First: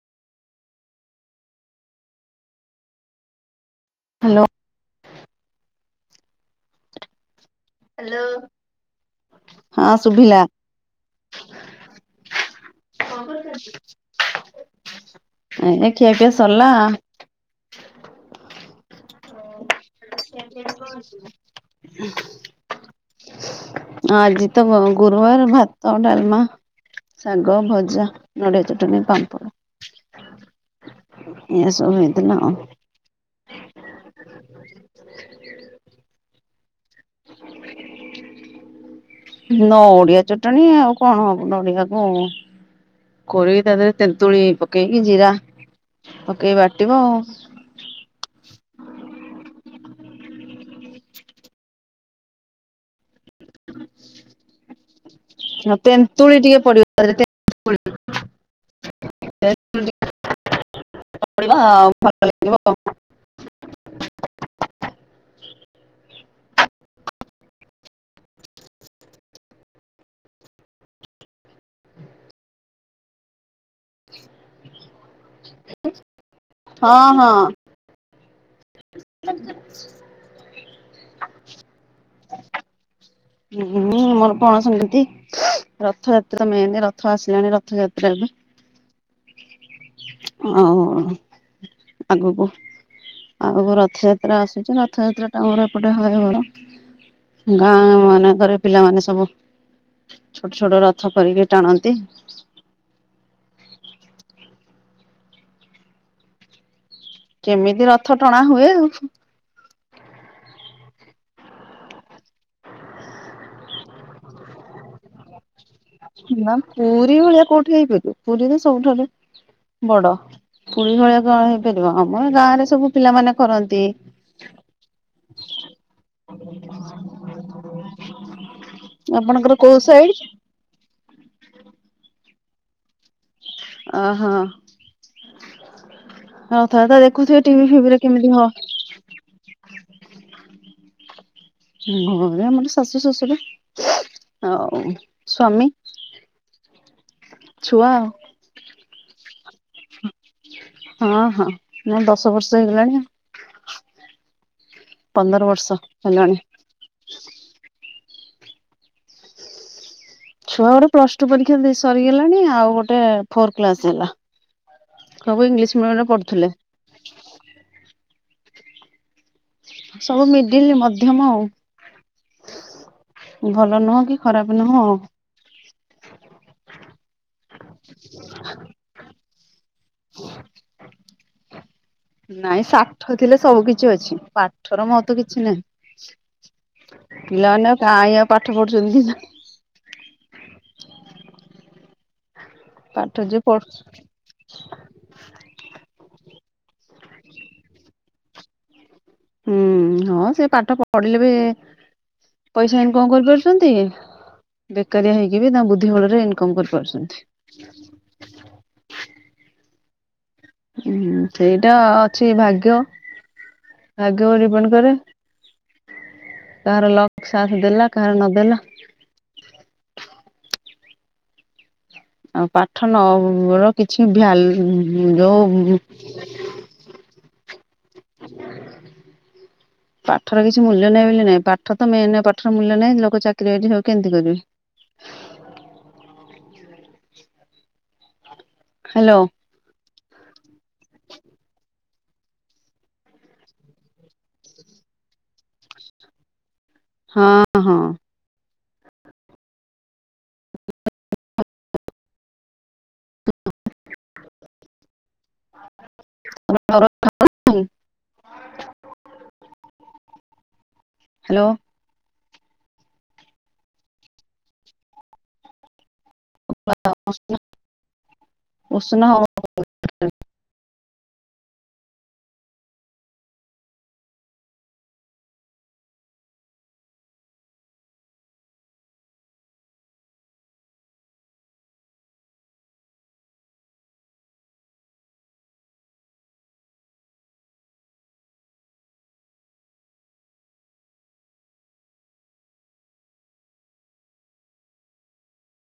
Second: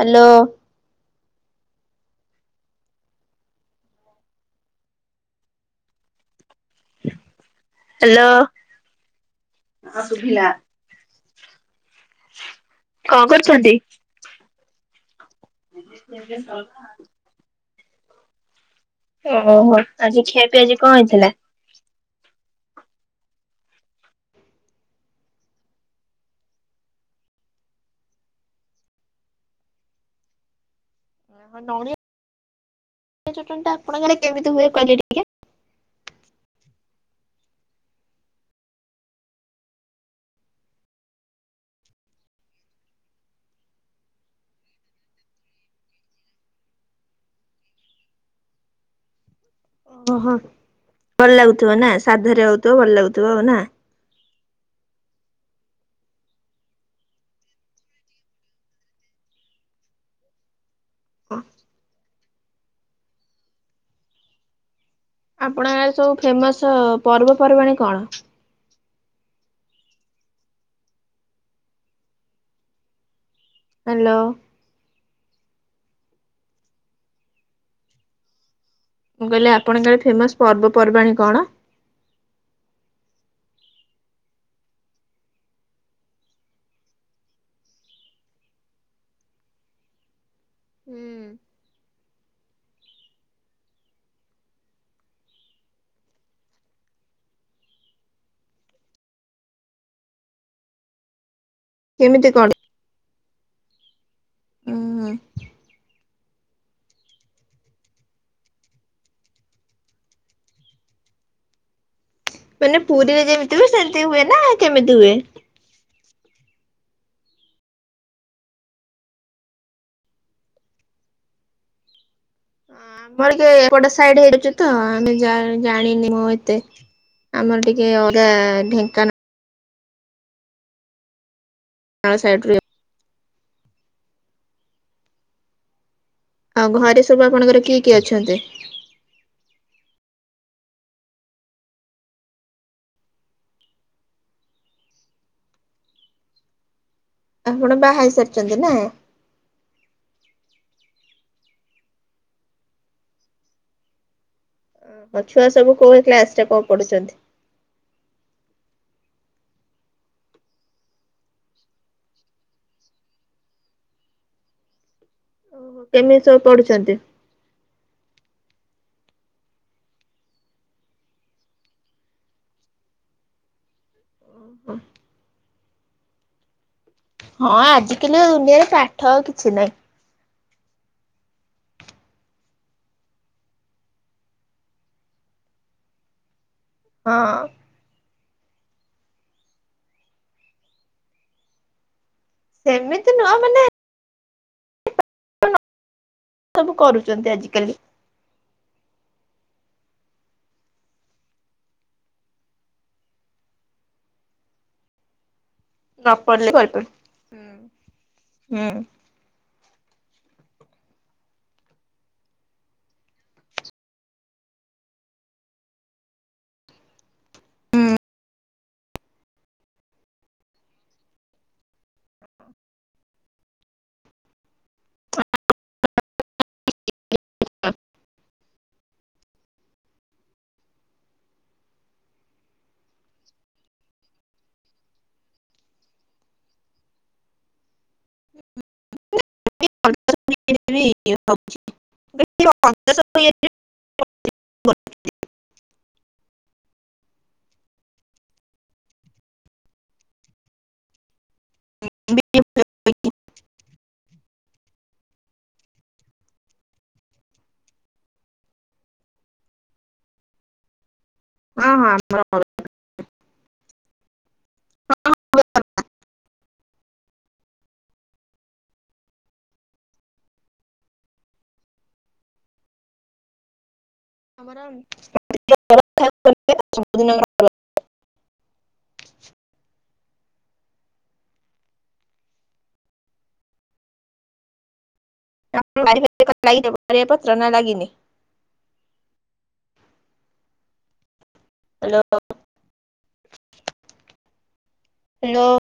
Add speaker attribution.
Speaker 1: Hello
Speaker 2: hello hello
Speaker 1: hello
Speaker 2: ହଁ ସୁଭିଲା।
Speaker 1: କଣ କରୁଛନ୍ତି?
Speaker 2: ଏଇନା ଖିଆ ପିଆ ସଲା।
Speaker 1: ଓହୋ ଆଜି ଖିଆ ପିଆ ଆଜି କଣ ହେଇଥିଲା?
Speaker 2: [unintelligible] ଆଜି ତ ଗୁରୁବାର ଭାତ ଡାଲମା। ଶାଗ ଭଜା ନଡ଼ିଆ ଚଟଣିୀ ପାମ୍ପଡ଼।
Speaker 1: [inaudible]
Speaker 2: ଏସ ଭେଦ ଲା।
Speaker 1: ଜଟଣି ଟା ଆପଣଙ୍କ ଆଡ଼େ କେମିତି ହୁଏ କଇଲେ ଟିକେ।
Speaker 2: [inaudible]
Speaker 1: [inaudible]
Speaker 2: ନ ଓଡିଆ ଚଟଣିୀ ଆଉ କଣ ହବ ନଡିଆ କ କରିକି ତା ଦେହରେ ତେନ୍ତୁଳି ପକେଇକି ଜିରା ପକେଇକି ବାଟିବ ଆଉ।
Speaker 1: ଓହୋ ଭଲ ଲାଗୁଥିବ ନା ସାଧରେ ହଉଥିବ ଭଲ ଲାଗୁଥିବ ଆଉ ନା। [inaudible]
Speaker 2: ନା ତେନ୍ତୁଳି ଟିକେ ପଡିବ [unintelligible] ତେନ୍ତୁଳି। ପ ଆଉ [unintelligible] ଭଲ ଲାଗିବ।
Speaker 1: ଆପଣ ଆରେ ସବୁ ଫେମସ ପର୍ବପର୍ବାଣୀ କଣ? ହ୍ୟାଲୋ
Speaker 2: ହଁ ହଁ
Speaker 1: ମୁଁ କହିଲି ଆପଣଙ୍କଡେ ଫେମସ ପର୍ବପର୍ବାଣୀ କଣ?
Speaker 2: ହୁଁ ମୋର ପଣାସତି। ରଥଯାତ୍ରା ମେନ ରଥ ଆସିଲାଣି ରଥଯାତ୍ରା ଏବେ।
Speaker 1: [unintelligible]
Speaker 2: ହଁ ଅଁ। ଆଗକୁ ଆଗକୁ ରଥଯାତ୍ରା ଆସୁଛି ରଥଯାତ୍ରାଟା ଆମର ଏପଟେ ହଏ ବଡ଼। ଗାଁ ମାନଙ୍କରେ ପିଲାମାନେ ସବୁ ଛୋଟ ଛୋଟ ରଥ କରିକି ଟାଣନ୍ତି।
Speaker 1: କେମିତି କଣ? ଉୁଁ
Speaker 2: କେମିତି ରଥ ଟଣା ହୁଏ ଆଉ।
Speaker 1: ମାନେ ପୁରୀରେ ଯେମିତି ହୁଏ ସେମିତି ହୁଏ ନା କେମିତି ହୁଏ?
Speaker 2: ନା ପୁରୀ ଭଳିଆ କୋଉଠି ହେଇପାରବ ପୁରୀରେ ସବୁଠାରୁ ବଡ ପୁରୀ ଭଳିଆ କଣ ହେଇ ପାରିବ ଆମଏ ଗାଁରେ ସବୁ ପିଲା
Speaker 1: ଆମର ଟିକେ ଏପଟ ସାଇଡ ହେଇଯାଉଛି ତ ଆମେ ଜାଣିନି ମୁଁ ଏତେ। ଆମର ଟିକେ ଅଲଗା ଢେଙ୍କାନା
Speaker 2: ଆପଣଙ୍କର କୋଉ ସାଇଡ?
Speaker 1: ସ [inaudible]
Speaker 2: ଅ ହ।
Speaker 1: ଆଉ
Speaker 2: ରଥଯାତ୍ରା
Speaker 1: ଘରେ ସବୁ
Speaker 2: ଦେଖୁଥିବେ
Speaker 1: ଆପଣଙ୍କର
Speaker 2: ଟିଭି
Speaker 1: କିଏ କିଏ
Speaker 2: ଫିଭିରେ କେମିତି
Speaker 1: ଅଛନ୍ତି?
Speaker 2: କ ଘରେ ଆମର ଶାଶୁ ଶଶୁର ଆଉ ସ୍ଵାମୀ।
Speaker 1: ଆପଣ ବାହା ହେଇ ସାରିଛନ୍ତି ନା?
Speaker 2: ହଁ ହଁ ମୁଁ ଦଶ ବର୍ଷ ହେଇଗଲାଣି ଆ
Speaker 1: ହ ଛୁଆ ସବୁ କୋହ
Speaker 2: ହେଲାଣି।
Speaker 1: କ୍ଲାସରେ କଣ ପଢୁଛନ୍ତି?
Speaker 2: ଛୁଆ ଗୋଟେ ପ୍ଲସ ଟୁ ପରୀକ୍ଷା ସରିଗଲାଣି ଆଉ ଗୋଟେ ଫୋର କ୍ଲାସ ହେଲା। ସବୁ ଇଂଲିଶ ମିଡିୟମ ରେ ପଢୁଥିଲେ।
Speaker 1: ଛନ୍ତି।
Speaker 2: ସବୁ ମିଳିଲି ମଧ୍ୟମ ଆଉ। ଭଲ ନୁହଁ କି ଖରାପ ନୁହଁ ଆଉ।
Speaker 1: ହଁ ଆଜିକାଲି ଦୁନିଆରେ ପାଠ ଆଉ କିଛି ନାଇଁ।
Speaker 2: ନାଇଁ ସାଠ ଥିଲେ ସବୁ କିଛି ଅଛି ପାଠର ମହତ କିଛି ନାହିଁ।
Speaker 1: ହଁ
Speaker 2: ପିଲାମାନେ କାଇଁ ଆଉ ପାଠ ପଢୁଛନ୍ତି ନା। ପାଠ
Speaker 1: ସେମିତି ନୁହଁ
Speaker 2: ଯିଏ
Speaker 1: ମାନେ
Speaker 2: ପଢୁ
Speaker 1: ସବୁ କରୁଛନ୍ତି ଆଜିକାଲି।
Speaker 2: ହୁଁ ହଁ ସେ ପାଠ ପଢିଲେ ବି ପଇସା ଇନକମ କରିପାରୁଛନ୍ତି ବେକାରିଆ ହେଇକି ବି ତା ବୁଧ
Speaker 1: ନ ପଡ଼ିଲେ ହୁଁହୁଁ।
Speaker 2: ହଁ ସେଇଟା ଅଛି ଭାଗ୍ୟ ଭାଗ୍ୟକୁ ଡିପେଣ୍ଡ କରେ। କାହାର ଲଗ ସାଥ ଦେଲା କାହାର ନଦେଲା। ଆଉ ପାଠନ ର କିଛି ଭ୍ୟାଲୁ ଯୋଉ
Speaker 1: ହ [unintelligible]
Speaker 2: ପାଠର କିଛି ମୂଲ୍ୟ ନାହିଁ ବୋଲି ନାହିଁ ପାଠ ତ ମେନ ପାଠର ମୂଲ୍ୟ ନାହିଁ ଲୋକ ଚାକିରି ବାକିରି ହଉ କେମିତି କରିବେ? ହ୍ୟାଲୋ।
Speaker 1: [unintelligible]
Speaker 2: ହଁ ହଁ।
Speaker 1: [unintelligible]
Speaker 2: [unintelligible] ହ୍ୟାଲୋ।
Speaker 1: ହଁ ହଁ ଆମ
Speaker 2: [unintelligible] ଉଶୁନ ହଉ
Speaker 1: [unintelligible] ାର ଲାଗ ପତ୍ର ନ ଲାଗିନି [unintelligible] ହ୍ୟାଲୋ। ହ୍ୟାଲୋ।